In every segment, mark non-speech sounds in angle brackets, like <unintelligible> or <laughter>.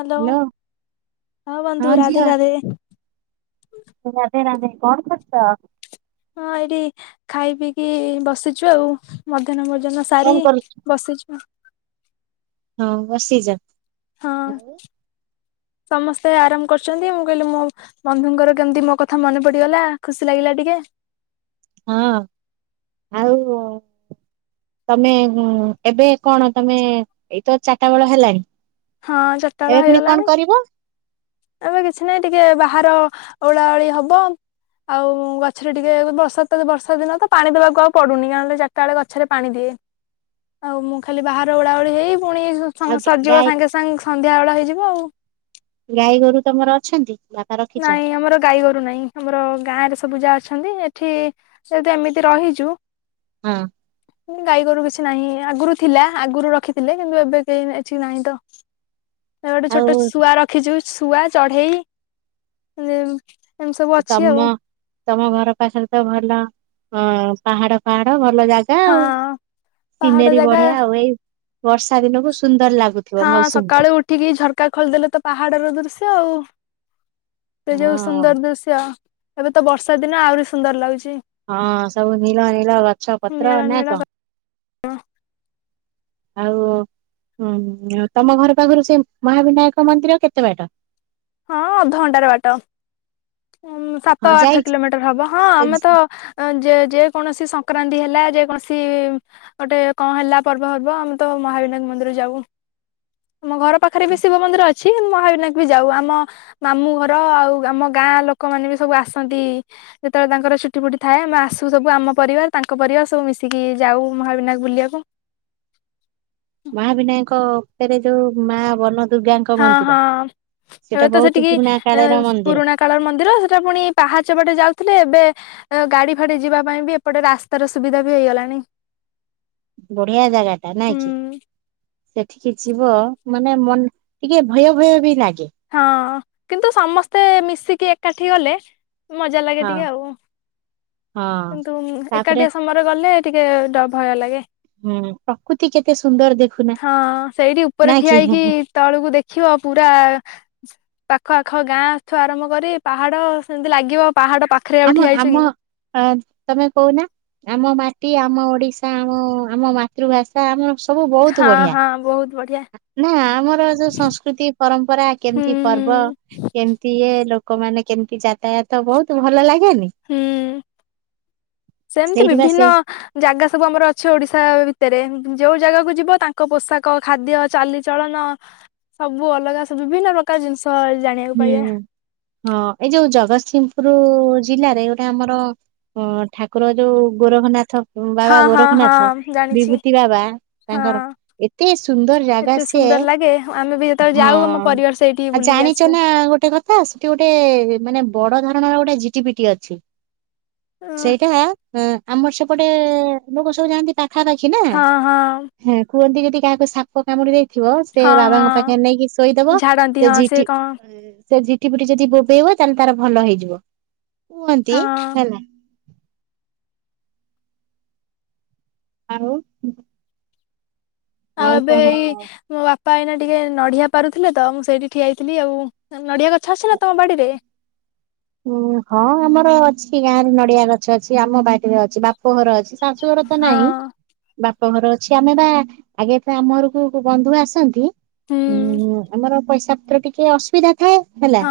Hello ହଁ ବନ୍ଧୁ ରାଧେ ରାଧେ। ରାଧେ ରାଧେ କଣ କରୁଛ। ହଁ ଏଇଠି ଖାଇ ପିଇକି ବସିଛୁ ଆଉ ମଧ୍ୟାହ୍ନ ଭୋଜନ। ସାରି କଣ କରୁଛୁ? ବସିଛୁ। ହଉ ବସିଚ। ହଁ ଆଉ। ସମସ୍ତେ ଆରାମ କରୁଛନ୍ତି ମୁଁ କହିଲି ମୁଁ ବନ୍ଧୁଙ୍କର କେମିତି ମୋ କଥା ମନେ ପଡିଗଲା ଖୁସି ଲାଗିଲା ଟିକେ। ହଁ ଆଉ। ତମେ ଏବେ କଣ ତମେ ଏଇତ ଚାରିଟା ବେଳ ହେଲାଣି। ହଁ ଚାରି ଟା ବେଳ ଏବେ ପୁଣି କଣ ହେଇଗଲାଣି। କରିବ? ଏବେ କିଛି ନହିଁ ଟିକେ ବାହାର ଓଳାଓଳି ହବ। ଆଉ ଗଛରେ ଟିକେ ବର୍ଷାତ ବର୍ଷା ଦିନ ତ ପାଣି ଦବାକୁ ଆଉ ପଡୁନି ନହେଲେ। <unintelligible> ସକାଳେ ଗଛରେ ପାଣି ଦିଏ ଆଉ ମୁଁ ଖାଲି ବାହାରେ ଓଳା ଓଳି ହେଇ ପୁଣି ଆଉ ସମୟ ଗା- ସରିଯିବ ଗାଈ ସାଙ୍ଗେ ସାଙ୍ଗେ ସନ୍ଧ୍ୟାବେଳ ହେଇଯିବ ଆଉ। ଗାଈ ଗୋରୁ ତମର ଅଛନ୍ତି। ରଖିଛନ୍ତି? ନାଇଁ ଆମର ଗାଈଗରୁ ନାହିଁ ଆମର ଗାଁ ରେ ସବୁ ଯାହା ଅଛନ୍ତି ଏଠି ଏମିତି ରହିଛୁ। ହଁ। ଗାଈଗୋରୁ କିଛି ନାହିଁ ଆଗରୁ ଥିଲା ଆଗରୁ ରଖିଥିଲେ କିନ୍ତୁ ଏବେ କେହି ଏଠି ନାହିଁ ତ। ଗୋଟେ ଆଉ ଛୋଟ ଶୁଆ ରଖିଛୁ ଶୁଆ ଚଢ଼େଇ। ତମ ତମ ଘର ପାଖରେ ତ ଭଲ ପାହାଡ ପାହାଡ ଭଲ ଜାଗା। ଜାଗା ହଁ ଆଉ ପାହାଡ ସିନେରୀ ଜାଗା ବଢ଼ିଆ ଆଉ ଏଇ ବର୍ଷା ଦିନକୁ ସୁନ୍ଦର ଲାଗୁଥିବ। ହଁ ମୌସୁମୀ ଟା ସକାଳୁ ଉଠିକି ଝରକା ଖୋଲିଦେଲେ ତ ପାହାଡର ଦୃଶ୍ୟ ଆଉ। ସେ ଯୋଉଁ ହଁ ସୁନ୍ଦର ଦୃଶ୍ୟ ଏବେ ତ ବର୍ଷା ଦିନ ଆହୁରି ସୁନ୍ଦର ଲାଗୁଛି। ହଁ ସବୁ ନୀଳ ନୀଳ ଗଛ ପତ୍ର ନୀଳ ନାଁ ନୀଳ କଣ। ଆଉଁ ତମ ଘର ପାଖରୁ ସେ ମହାବିନାୟକ ମନ୍ଦିର କେତେ ବାଟ? ହଁ ଅଧଘଣ୍ଟାରେ ବାଟ ସାତ ହଁ ଆଠ ଯାଇଛି। କିଲୋମିଟର ହବ। ହଁ ଆମେ ତ ଯେ ଯେ କୌଣସି ସଂକ୍ରାନ୍ତି ହେଲା ଯେକୌଣସି ଗୋଟେ କଣ ହେଲା ପର୍ବ ଫର୍ବ ଆମେ ତ ମହାବିନାୟକ ମନ୍ଦିର ଯାଉଁ। ଆମ ଘର ପାଖରେ ବି ଶିବ ମନ୍ଦିର ଅଛି ମହାବିନାୟ ବି ଯାଉ, ଆମ ଆମ ମାମୁଁ ଘର ଆଉ ଆମ ଗାଁ ଲୋକମାନେ ବି ସବୁ ଆସନ୍ତି। ଯେତେବେଳେ ତାଙ୍କର ଛୁଟି ଫୁଟି ଥାଏ ଆମେ ଆସୁ ସବୁ ଆମ ପରିବାର ତାଙ୍କ ପରିବାର ସବୁ ମିଶିକି ଯାଉ ମହାବିନାୟ ବୁଲିବାକୁ। ମାହାବିନାୟ କତରେ ଯୋଉଁ ମା ବନ। ଦୁର୍ଗାଙ୍କ ହଁ ମନ୍ଦିର। ସେଟା -ହଁ ଏ ତ ବହୁତ ସେଠିକି ପୁରୁଣା କାଳର ମନ୍ଦିର ପୁରୁଣା। କାଳର ମନ୍ଦିର ସେଟା ପୁଣି ପାହାଚ ବାଟେ ଯାଉଥିଲେ ଏବେ ଗାଡି ଫାଡି ଯିବା ପାଇଁ ବି ଏପଟେ ରାସ୍ତାର ସୁବିଧା ବି ହେଇଗଲାଣି। ବଢିଆ ଜାଗାଟା ନାଁ କି। ହୁଁ ସେଠିକି ଯିବ ମାନେ ମନ ଟିକେ ଭୟ ଭୟ ବି ଲାଗେ। ହଁ କିନ୍ତୁ ସମସ୍ତେ ମିଶିକି ଏକାଠି ଗଲେ। ମଜା ଲାଗେ ହଁ ଟିକେ ଆଉ ହଁ କିନ୍ତୁ ତାପରେ ଏକାଟିଆ ସମସ୍ତେ ସମସ୍ତେ ଗଲେ ଟିକେ ଡ ଭୟ ଲାଗେ। ହୁଁ ପ୍ରକୃତି କେତେ ସୁନ୍ଦର ଦେଖୁନା ହଁ ସେଇଠି ଉପରେ ନାଇଁ ଠିଆ କି ହେଇକି। ତଳକୁ ଦେଖିବ ପୁରା। ପାଖ ଆଖ ଗାଁଠୁଁ ଆରମ୍ଭ କରି ପାହାଡ଼ ସେମିତି ଲାଗିବ ପାହାଡ଼ ପାଖ ଆମ ଆମ ହଁ ତମେ କହୁନା ଆମ ମାଟି ଆମ ଓଡ଼ିଶା ଆମ ଆମ ମା ମାତୃଭାଷା ଆମର ସବୁ ବୋହୁତ୍ ହଁ ବଢ଼ିଆ। ହଁ ବୋହୁତ୍ ବଢ଼ିଆ। ନା ଆମର ଯୋଉଁ ସଂସ୍କୃତି ପରମ୍ପରା ହୁଁ କେମିତି ହୁଁ ପର୍ବ। କେମିତି ଇଏ ଲୋକମାନେ କେମିତି ଯାତାୟାତ ବୋହୁତ୍ ଭଲ ଲାଗେନି? ହୁଁ, ସେମିତି ସେଇଠି ବା ବିଭିନ୍ନ ସେ ଜାଗା ସବୁ ଆମର ଅଛି ଓଡ଼ିଶା ଭିତରେ ଯୋଉଁ ଜାଗାକୁ ଯିବ ତାଙ୍କ ପୋଷାକ, ଖାଦ୍ୟ ଚାଲିଚଳନ ସବୁ ଅଲଗା ସବୁ ବିଭିନ୍ନ ପ୍ରକାର ଜିନିଷ୍ ଷ ଜାଣିବା ହୁଁ ହଁ ଏଇ ଯୋଉଁ ଜଗତସିଂହପୁର ଜିଲ୍ଲାରେ ଗୋଟେ ଆମର। ହଁ ଠାକୁର ଯୋଉଁ ଗୋରଖନାଥ। ହଁ ବାବା ହଁ ଗୋରଖନାଥ ହଁ ଜାଣିଛି ବିଭୂତି ବାବା ହଁ ତାଙ୍କର ଏତେ ସୁନ୍ଦର ଜାଗା ଏତେ ସେ ସୁନ୍ଦର ଲାଗେ ଆମେ ବି ଯେତେବେଳେ ଯାଉ ଆମ ପରିବାର ସେଇଠି ଆଉ ବୁଲିକି ଆ ଜାଣିଛ ନାଁ ଗୋଟେ କଥା ସେଠି ଗୋଟେ ମାନେ ବଡ ଧରଣାର ଗୋଟେ ଝିଟିପିଟି ଅଛି। ଉଁ, ସେଇଟା ଆମର ସେପଟେ ଲୋକ ସବୁ ଯାଆନ୍ତି ପାଖାପାଖି ନାଁ। ହଁ -ହଁ। ହୁଁ କୁହନ୍ତି ଯଦି କାହାକୁ ସା ପୋକ କାମୁଡି ଦେଇଥିବ ସେ ହଁ ବାବାଙ୍କ ପାଖରେ ହଁ ନେଇକି ଶୋଇଦବ ଝାଡନ୍ତି ସେ ହଁ ଜିଟ୍ କଣ ସେ ଜିଠି ପିଠି ଯଦି ବୋବେଇବ ତାହେଲେ ତାର ଭଲ ହେଇଯିବ କୁହନ୍ତି ହଁ ହେଲା। ଆଉ। ଆଉ ଏବେ ଏଇ ମୋ ବା ପାଇଁ ନାଁ ଟିକେ ନଡ଼ିଆ ପାରୁଥିଲେ ତ ମୁଁ ସେଇଠି ଠିଆଇଥିଲି ଆଉ ନଡ଼ିଆ ଗଛ ଅଛି ନାଁ ତମ ବାଡିରେ? ଉଁ ହଁ ଆମର ଅଛି ଗାଁ ରେ ନଡିଆ ଗଛ ଅଛି, ଆମ ବାଟିରେ ଅଛି, ବାପଘର ଅଛି। ଶାଶୁ ଘର ତ ନାହିଁ ହଁ ବାପଘର ଅଛି ଆମେ ବା ଆଗେ ଏ ଆମ ଘରକୁ ବନ୍ଧୁ ଆସନ୍ତି ହୁଁ ହୁଁଁ ଆମର ପଇସା ପତ୍ର ଟିକେ ଅସୁବିଧା ଥାଏ ହେଲା ହଁ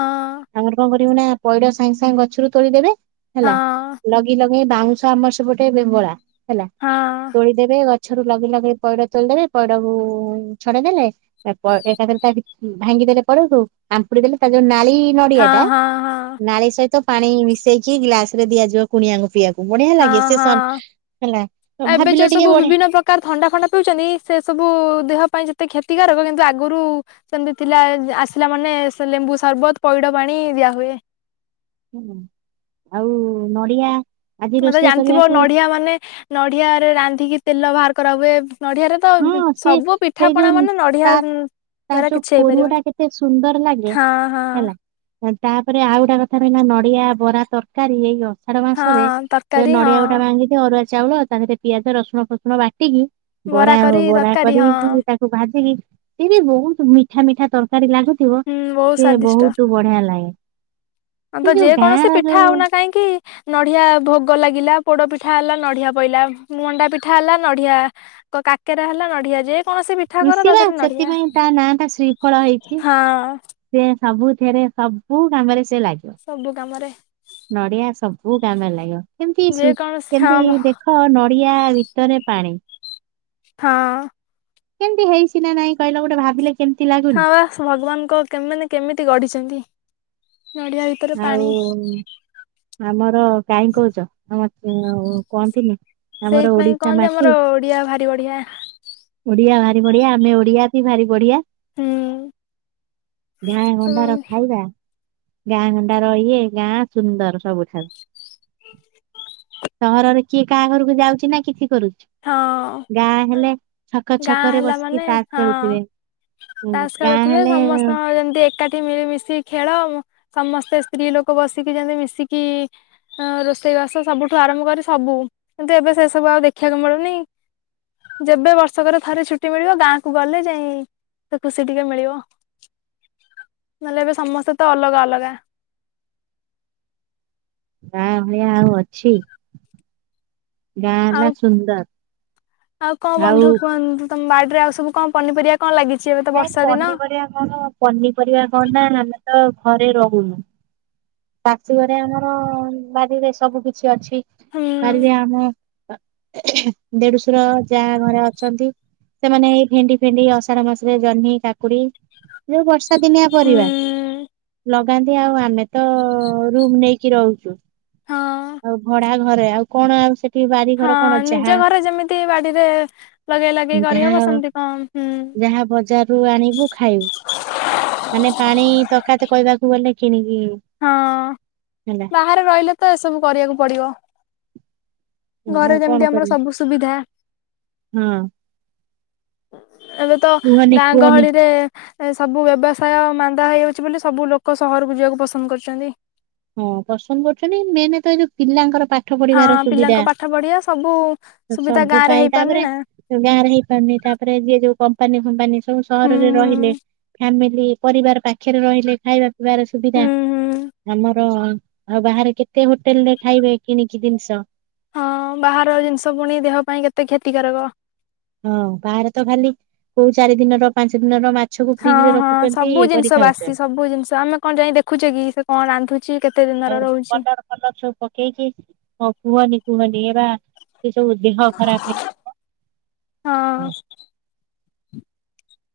ଆମର କଣ କରିବୁ ନା- ପଇଡ଼ ସାଙ୍ଗେ ସାଙ୍ଗେ ଗଛରୁ ତୋଳିଦେବେ ହେଲା ହଁ ଲଗି ଲଗ ଏ ବାଉଁଶ ଆମର ସେପଟେ ବିଙ୍ଗଳା ହେଲା ହଁ। ତୋଳିଦେବେ ଗଛରୁ ଲଗି ଲଗେଇ ପଇଡ ତୋଳିଦେବେ ପଇଡକୁ ଛଡେଇ ଦେଲେ ତା ଏକାଥରେ ତା ଭାଙ୍ଗିଦଲେ ପଇଡ କୁ ଆମ୍ପୁଡି ଦେଲେ ତା ଯୋଉ ନାଳି ନଡିଆ ହଁ ଟା ହଁ ହଁ ନାଳି ସହିତ ପାଣି ମିଶେଇକି ଗ୍ଲାସ ରେ ଦିଆଯିବ କୁଣିଆଙ୍କୁ ପିଇବାକୁ ବଢିଆ ଲାଗେ ହଁ ସେ ସନ୍ ହଁ ହେଲା ଭାବିଲ ଟିକେ ବଢିଆ କାରାର୍ ଥଣ୍ଡା ଫଣ୍ଡା ପିଉଛନ୍ତି ସେ ସବୁ ଦେହ ପାଇଁ ଯେତେ କ୍ଷତିକାରକ କିନ୍ତୁ ଆଗରୁ ସେମତି ଥିଲା ଆସିଲା ମାନେ ଲେମ୍ବୁ ସର୍ବତ ପଇଡ ପାଣି ଦିଆ ହଏ ହୁଁ ଆଉ ନଡ଼ିଆ ମ ତେ ଜାଣିଥିବ ନଡିଆ ମାନେ ନଡିଆରେ ରାନ୍ଧିକି ତେଲ ବାହାର କରା ହୁଏ ନଡିଆରେ ତ ହଁ ସେ ସବୁ ସେଇ ପିଠାପଣା ଯୋଉ ମାନେ ନଡିଆ ତା ତା ଯୋଉ କିଛି କୋରୁଅ ହେଇପାରିବନି ଟା କେତେ ସୁନ୍ଦର ଲାଗେ ହଁ ହଁ ହେଲା ତାପରେ ଆଉ ଗୋଟେ କଥା ରହିଲା ନଡିଆ ବରା ତରକାରୀ ଏଇ ହ ଆଷାଢ ହଁ ମାସରେ ତରକାରୀ ହଁ ନଡିଆ ଗୋଟା ଭାଙ୍ଗି ଥିବ ଅରୁଆ ଚାଉଳ ତାହରେ ପିଆଜ ରସୁଣ ଫସୁଣ ବାଟିକି ବରା ହ କରି ବରା ତରକାରୀ ହଁ କରିକି ତାକୁ ଭାଜିକି ସେ ବି ବହୁତ ମିଠା ମିଠା ତରକାରୀ ଲାଗୁଛି ଥିବ ହୁଁ ବହୁତ ସେ ସ୍ଵାଦିଷ୍ଟ ବହୁତ ବଢିଆ ଲାଗେ। ଆଁ ସେ ତ ଯୋଉ ଗାଁ ଯେକୌଣସି ର ପିଠା ହଉ ନା ଯୋଉ କାହିଁକି ନଡିଆ ଭୋଗ ଲାଗିଲା ପୋଡ ପିଠା ହେଲା ନଡିଆ ପଇଲା ମଣ୍ଡା ପିଠା ହେଲା ନଡିଆ କାକରେ ହେଲା ନଡିଆ ଯେ କୌଣସି ପିଠା କର ଋଷି ତା ବା ଦେହରେ ନଡିଆ ସେଥିପାଇଁ ତା ନାଁ ଟା ଶ୍ରୀଫଳ ହେଇଛି। ହଁ ସେ ସବୁଥିରେ ସବୁ କାମରେ ସେ ଲାଗିବ ସବୁ କାମରେ ନଡିଆ ସବୁ କାମରେ ଲାଗିବ କେମିତି ଯେକୌଣସି ହଁ କେମତି ଦେଖ ହଁ ନଡିଆ ଭିତରେ ପାଣି ହଁ। କେମିତି ହେଇଚି ନା ନାଇଁ କହିଲା ଗୋଟେ ଭାବିଲେ କେମିତି ଲାଗୁନି ହଁ ବାସ ଭଗବାନଙ୍କ କେ କେମିତି ଗଢିଛନ୍ତି ଗଢିବା ଆଉ ଆମର କାଇଁ କହୁଛ ଆମ କୁହନ୍ତିନି ଆମର ସେଇଥିପାଇଁ ଓଡିଶା କହନ୍ତି ମାଟି ଆମର ଓଡିଆ ଭାରି ବଢିଆ। ଓଡିଆ ଭାରି ବଢିଆ ଆମେ ଓଡିଆ ଭାରି ବଢିଆ ହୁଁ ଗାଁ ହଁ ଗଣ୍ଡାର ଖାଇବା ଗାଁ ଗଣ୍ଡା ର ଇଏ ଗାଁ ସୁନ୍ଦର ସବୁଠାରୁ। ସହରରେ କିଏ କାହା ଘରକୁ ଯାଉଛି ନା କିଛି କରୁଛି? ଗାଁ ହେଲେ ଛକ ଗାଁ ଛକ ରେ ହେଲା ବସିକି ମାନେ ତାସ ହଁ ଖେଳୁଥିବେ ହଁ ତାସ୍ ଗାଁ ଖେଳୁଥିବେ ହେଲେ ସମସ୍ତଙ୍କ ଯେମିତି ଏକାଠି ମିଳିମଶିକି ଖେଳ ସମସ୍ତେ ସ୍ତ୍ରୀ ଲୋକ ବସିକି ଯଦି ଯନ୍ତି ମିଶିକି ରୋଷେଇ ବାସ ସବୁଠୁ ଆରମ୍ଭ କରି ସବୁ କିନ୍ତୁ ଏବେ ସେ ସବୁ ଆଉ ଦେଖିବାକୁ ମିଳୁନି ଯେବେ ବର୍ଷକରେ ଥରେ ଛୁଟି ମିଳିବ ଗାଁକୁ ଗଲେ ଯାଇ ତ ଖୁସି ଟିକେ ମିଳିବ ନହେଲେ ଏବେ ସମସ୍ତେ ତ ଅଲଗା ଅଲଗା ନା ଭଇଆ ଆଉ ଅଛି ଗାଁ ହେଲା ଆଉ ସୁନ୍ଦର କଣ ବନ୍ଧୁ ଆଉ କୁହନ୍ତୁ ତମ ବାଡ଼ିରେ ଆଉ ସବୁ କଣ ପନିପରିବା କଣ ଲାଗିଛି ଏବେ ତ ନାଇଁ ବର୍ଷା ଦିନ <unintelligible> ପନିପରିବା କଣ ନା ଆମେ ତ ଘରେ ରହୁନୁ। ଶାଶୁ ଘରେ ଆମର ବାରିରେ ସବୁ କିଛି ଅଛି ହୁଁ ବାରିରେ ଆମ ଦେଢଶର ଯାହା ଘରେ ଅଛନ୍ତି। ସେମାନେ ଏଇ ଭେଣ୍ଡି ଫେଣ୍ଡି ଅଷାଢ଼ ମାସରେ ଜହ୍ନି କାକୁଡି ଯୋଉ ବର୍ଷା ଦିନିଆ ପରିବା ହୁଁ ଲଗାନ୍ତି ଆଉ ଆମେ ତ ରୁମ ନେଇକି ରହୁଛୁ। ହଁ ଆଉ ଭଡା ଘରେ ଆଉ କଣ ଆଉ ସେ ହଁ ନିଜ ଘରେ ଯେମିତି ବାଡିରେ ଲଗେଇ ଲଗେଇ ଯାହା କରିହବ ସେମତି କଣ? ହୁଁ ଯାହା ବଜାର ରୁ ଆଣିବୁ ଖାଇବୁ ମାନେ ପାଣି ତରକାାତ କହିବାକୁ ଗଲେ କିଣିକି ହଁ। ହେଲା। ବାହାରେ ରହିଲେ ତ ଏସବୁ କରିବାକୁ ପଡିବ। ଘରେ ଆଉ କଣ ଯେମିତି ଆମର କରିବି ସବୁ ସୁବିଧା। ହଁ। ଏବେ ତ କୁହନି ଗାଁ କୁହନି ଗହଳିରେ ଏ ସବୁ ବ୍ୟବସାୟ ମାନ୍ଦା ହେଇଯାଉଛି ବୋଲି ସବୁ ଲୋକ ସହରକୁ ଯିବାକୁ ପସନ୍ଦ କରୁଛନ୍ତି। ହଁ ପସନ୍ଦ କରୁଛନ୍ତି ମେନେ ତ ଏ ଯଉ ପିଲାଙ୍କର ପାଠ ହଁ ପଢିବାର ସୁବିଧା ପିଲାଙ୍କ ପାଠ ପଢିବା ସବୁ ସୁବିଧା ସବୁ ଗାଁ ରେ ପାଇଁ ହେଇପାରୁନି ତାପରେ ନା ଗାଁ ରେ ହେଇପାରୁନି ତାପରେ ଯିଏ ଯୋଉ କମ୍ପାନୀ ଫମ୍ପାନୀ ସବୁ ହୁଁ ସହରରେ ରହିଲେ ହୁଁ ଫ୍ୟାମିଲି ପରିବାର ପାଖରେ ରହିଲେ ଖାଇବା ପିଇବାର ସୁବିଧା। ହୁଁ ହୁଁ ଆମର ଆ ବାହାରେ କେତେ ହୋଟେଲ ରେ ଖାଇବେ କିଣିକି ଜିନିଷ। ହଁ ବାହାର ଜିନିଷ ପୁଣି ଦେହ ପାଇଁ କେତେ କ୍ଷତିକାରକ। ହଁ ବାହାରେ ତ ଖାଲି କୋଉ ଚାରି ଦିନର ପାଞ୍ଚ ଦିନର ମା ହଁ ହଁ ସବୁ ଜିନିଷ ବାସି ସବୁ ଜିନିଷ ଆମେ କଣ ଯାଇ ଦେଖୁଛେ କି ସେ କଣ ରାନ୍ଧୁଛି କେତେ ଦି ଆଉ କଲର ଫାଲର ସବୁ ପକେଇଛି ମୋ କୁହନି କୁହନି ଏ ବା ସେ ସବୁ ଦେହ ଖରାପ। ହଁ।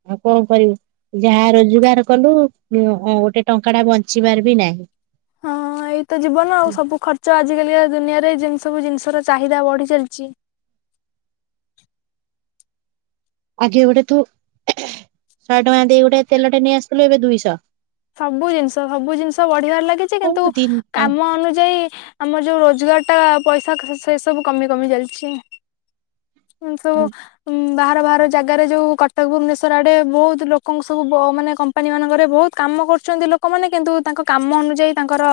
ଆଉ କଣ କରିବୁ ଯାହା ରୋଜଗାର କଲୁ ଗୋଟେ ଟଙ୍କା ଟା ବଞ୍ଚିବାର ବି ନାହିଁ। ହଁ ହ ଏଇତ ଜୀବନ ଆଉ ସବୁ ଖର୍ଚ୍ଚ ଆଜିକାଲି ଦୁନିଆରେି ସବୁ ଜିନିଷ ର ଚାହିଦା ବଢି ଚାଲିଛି। ଆଗ ଗୋଟେ ତୁ ଶହେ ଟଙ୍କା ଦେଇ ଗୋଟେ ତେଲଟେ ନେଇଆସିଥିଲୁ ଏବେ ଦୁଇଶହ। ସବୁ ଜିନିଷ ସବୁ ଜିନିଷ ବଢିବାର ଲାଗିଛି କିନ୍ତୁ କୋଉ ଦିନ କାମ ଅନୁଯାୟୀ ଆମର ଯୋଉ ରୋଜଗାର ଟା ପଇସା ସେ ସବୁ କମି କମି ଚାଲିଛି। ହୁ ତ ଉ ବାହାର ବାହାର ଜାଗାରେ ଯେଉଁ କଟକ ଭୁବନେଶ୍ୱର ଆଡ଼େ ବହୁତ ଲୋକଙ୍କ ସବୁ ମାନେ କମ୍ପାନୀମାନାନଙ୍କରେ ବହୁତ କାମ କରୁଛନ୍ତି ଲୋକମାନେ କିନ୍ତୁ ତାଙ୍କ କାମ ଅନୁଯାୟୀ ତାଙ୍କର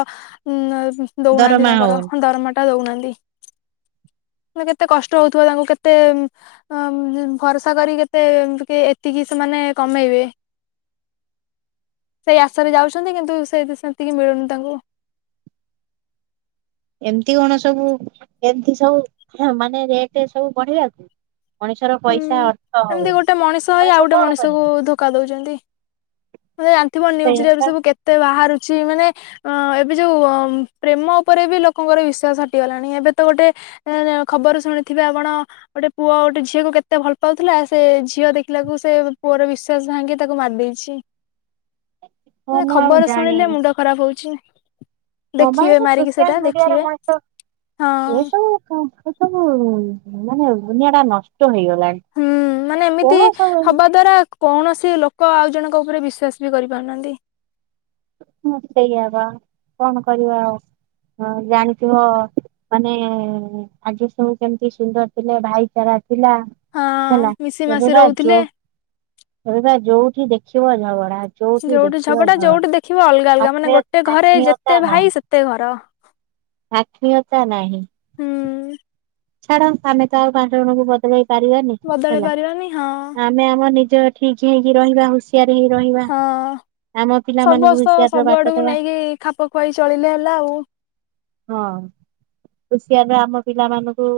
ଉ ଦଉନାହାନ୍ତି ଦରମା ତାଙ୍କର ହଉନି ଦରମାଟା ଦଉନାହାନ୍ତି। ମ କେତେ କଷ୍ଟ ହଉଥିବା ତାଙ୍କୁ କେତେ ଅ ଭରସା କରି କେତେ ଏତିକି ସେମାନେ କମେଇବେ। ସେଇ ଆସରେ ଯାଉଛନ୍ତି କିନ୍ତୁ ସେ ସେତିକି ମିଳୁନି ତାଙ୍କୁ। ଏମତି କଣ ସବୁ ଏମତି ସବୁ ମାନେ ରେଟ ସବୁ ବଢେଇିବାକୁ। ମଣିଷର ପଇସା ହୁଁ। ଅର୍ଥ ହଉନି ମଣିଷ କଣ କରିବ। ଧୋକ ଦଉଛନ୍ତି ତମେ ଜାଣିଥିବ ସେଇଆ ନିଉଜରେ ପା ସବୁ କେତେ ବାହାରୁଛି ମାନେ ଅ ଏବେ ଯୋଉ ପ୍ରେମ ଉପରେ ବି ଲୋକଙ୍କର ବିଶ୍ଵାସ ହଟିଗଲାଣି ଏବେ ତ ଗୋଟେ ଖବରରୁ ଶୁଣିଥିବେ ଆପଣ ଗୋଟେ ପୁଅ ଗୋଟେ ଝି ଝିଅକୁ କେତେ ଭଲ ପାଉଥିଲା ସେ ଝିଅ ଦେଖିଲାକୁ ସେ ପୁଅର ବିଶ୍ଵାସ ଭାଙ୍ଗି ତାକୁ ମାରି ଦେଇେଇଛି। ହଁ ମ ମୁଁ ଆଉ ଖବର ଶୁଣିଲେ ଜାଣିନି ମୁଣ୍ଡ ଖରାପ ହଉଛି। ଦେଖିବେ ମୋବାଇଲ ମାରିକି ସେଟା ସୋସିଆଲ ମିଡିଆରେ ଦେଖିବେ ମଣିଷ ହଁ ଏସବୁ ସବୁ ମାନେ ଦୁନିଆ ଟା ନଷ୍ଟ ହେଇଗଲାଣି। ହୁଁ ମାନେ କଣ ଏମିତି ସବୁ ଏମିତି ହବା ଦ୍ଵାରା କୌଣସି ଲୋକ ଆଉ ଜଣଙ୍କ ଉପରେ ବିଶ୍ଵାସ ବି କରିପାରୁନାହାନ୍ତି। ହଁ ସେଇଆ ପା କଣ କରିବା ଆଉହଁ ଜାଣିଥିବ ମାନେ ଆଜି ସବୁ କେମିତି ସୁନ୍ଦର ଥିଲେ ଭାଇଚାରା ଥିଲା ହଁ ହେଲା ମିଶି ଏବେ ମାସି ବା ରହୁଥିଲେ। ଯୋଉ ଏବେ ବା ଯୋଉଠି ଦେଖିବ ଝଗଡା ଯୋଉଠି ଝଗଡା ଯୋଉଠି ଦେଖିବ ଅଲଗା ଅଲଗା ମାନେ ଆତ୍ମୀୟ ଗୋଟେ ଘରେ ଆତ୍ମୀୟତା ଯେତେ ଭାଇ ସେତେ ଘର। ଆତ୍ମିୀୟତା ନାହିଁ। ହୁଁ। ଛାଡ ଆମେ ତ ଆଉ ପାଞ୍ଚ ଜଣଙ୍କୁ ବଦଳେଇ ପାରିବାନି ବଦଳେଇ ହେଲା। ପାରିବାନି ହଁ ଆମେ ଆମ ନିଜ ଠିକ ହେଇକି ରହିବା ହୁସିିଆରେ ହେଇ ରହିବା। ଆମ ପିଲାମାନଙ୍କୁ ଅବଶ୍ୟ ହୁସିଆର ର ସବୁ ବାଟ ଆଡକୁ ଦେବା ନେଇକି ଖାପ ଖୁଆଇ ଚଳିଲେ ହେଲା ଆଉ। ହଁ ପୁଷିଆପାଇଁ ଆମ ପିଲା ମାନଙ୍କୁ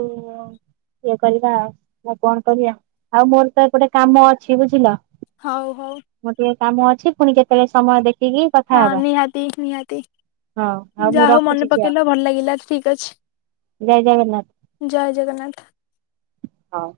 ଇଏ କରିବା ଆଉ ଆ କଣ କରିବା ଆଉ ମୋର ତ ଏପଟେ କାମ ଅଛି ବୁଝିଲ? ହଉ ହଉ। ମୋର ଟିକେ କାମ ଅଛି ପୁଣି କେତେବେଳେ ସମୟ ଦେଖିକି ହଁ କଥା ହବା ନିହାତି ନିହାତି ହଁ ଆଉ ଯାହା ମୁଁ ହଉ ମନେ ରଖୁଛି ଝିଅ ପକେଇଲ ଭଲ ଲାଗିଲା ଠିକ ଅଛି। ଜୟ ଜଗନ୍ନାଥ। ଜୟ ଜଗନ୍ନାଥ। ହଁ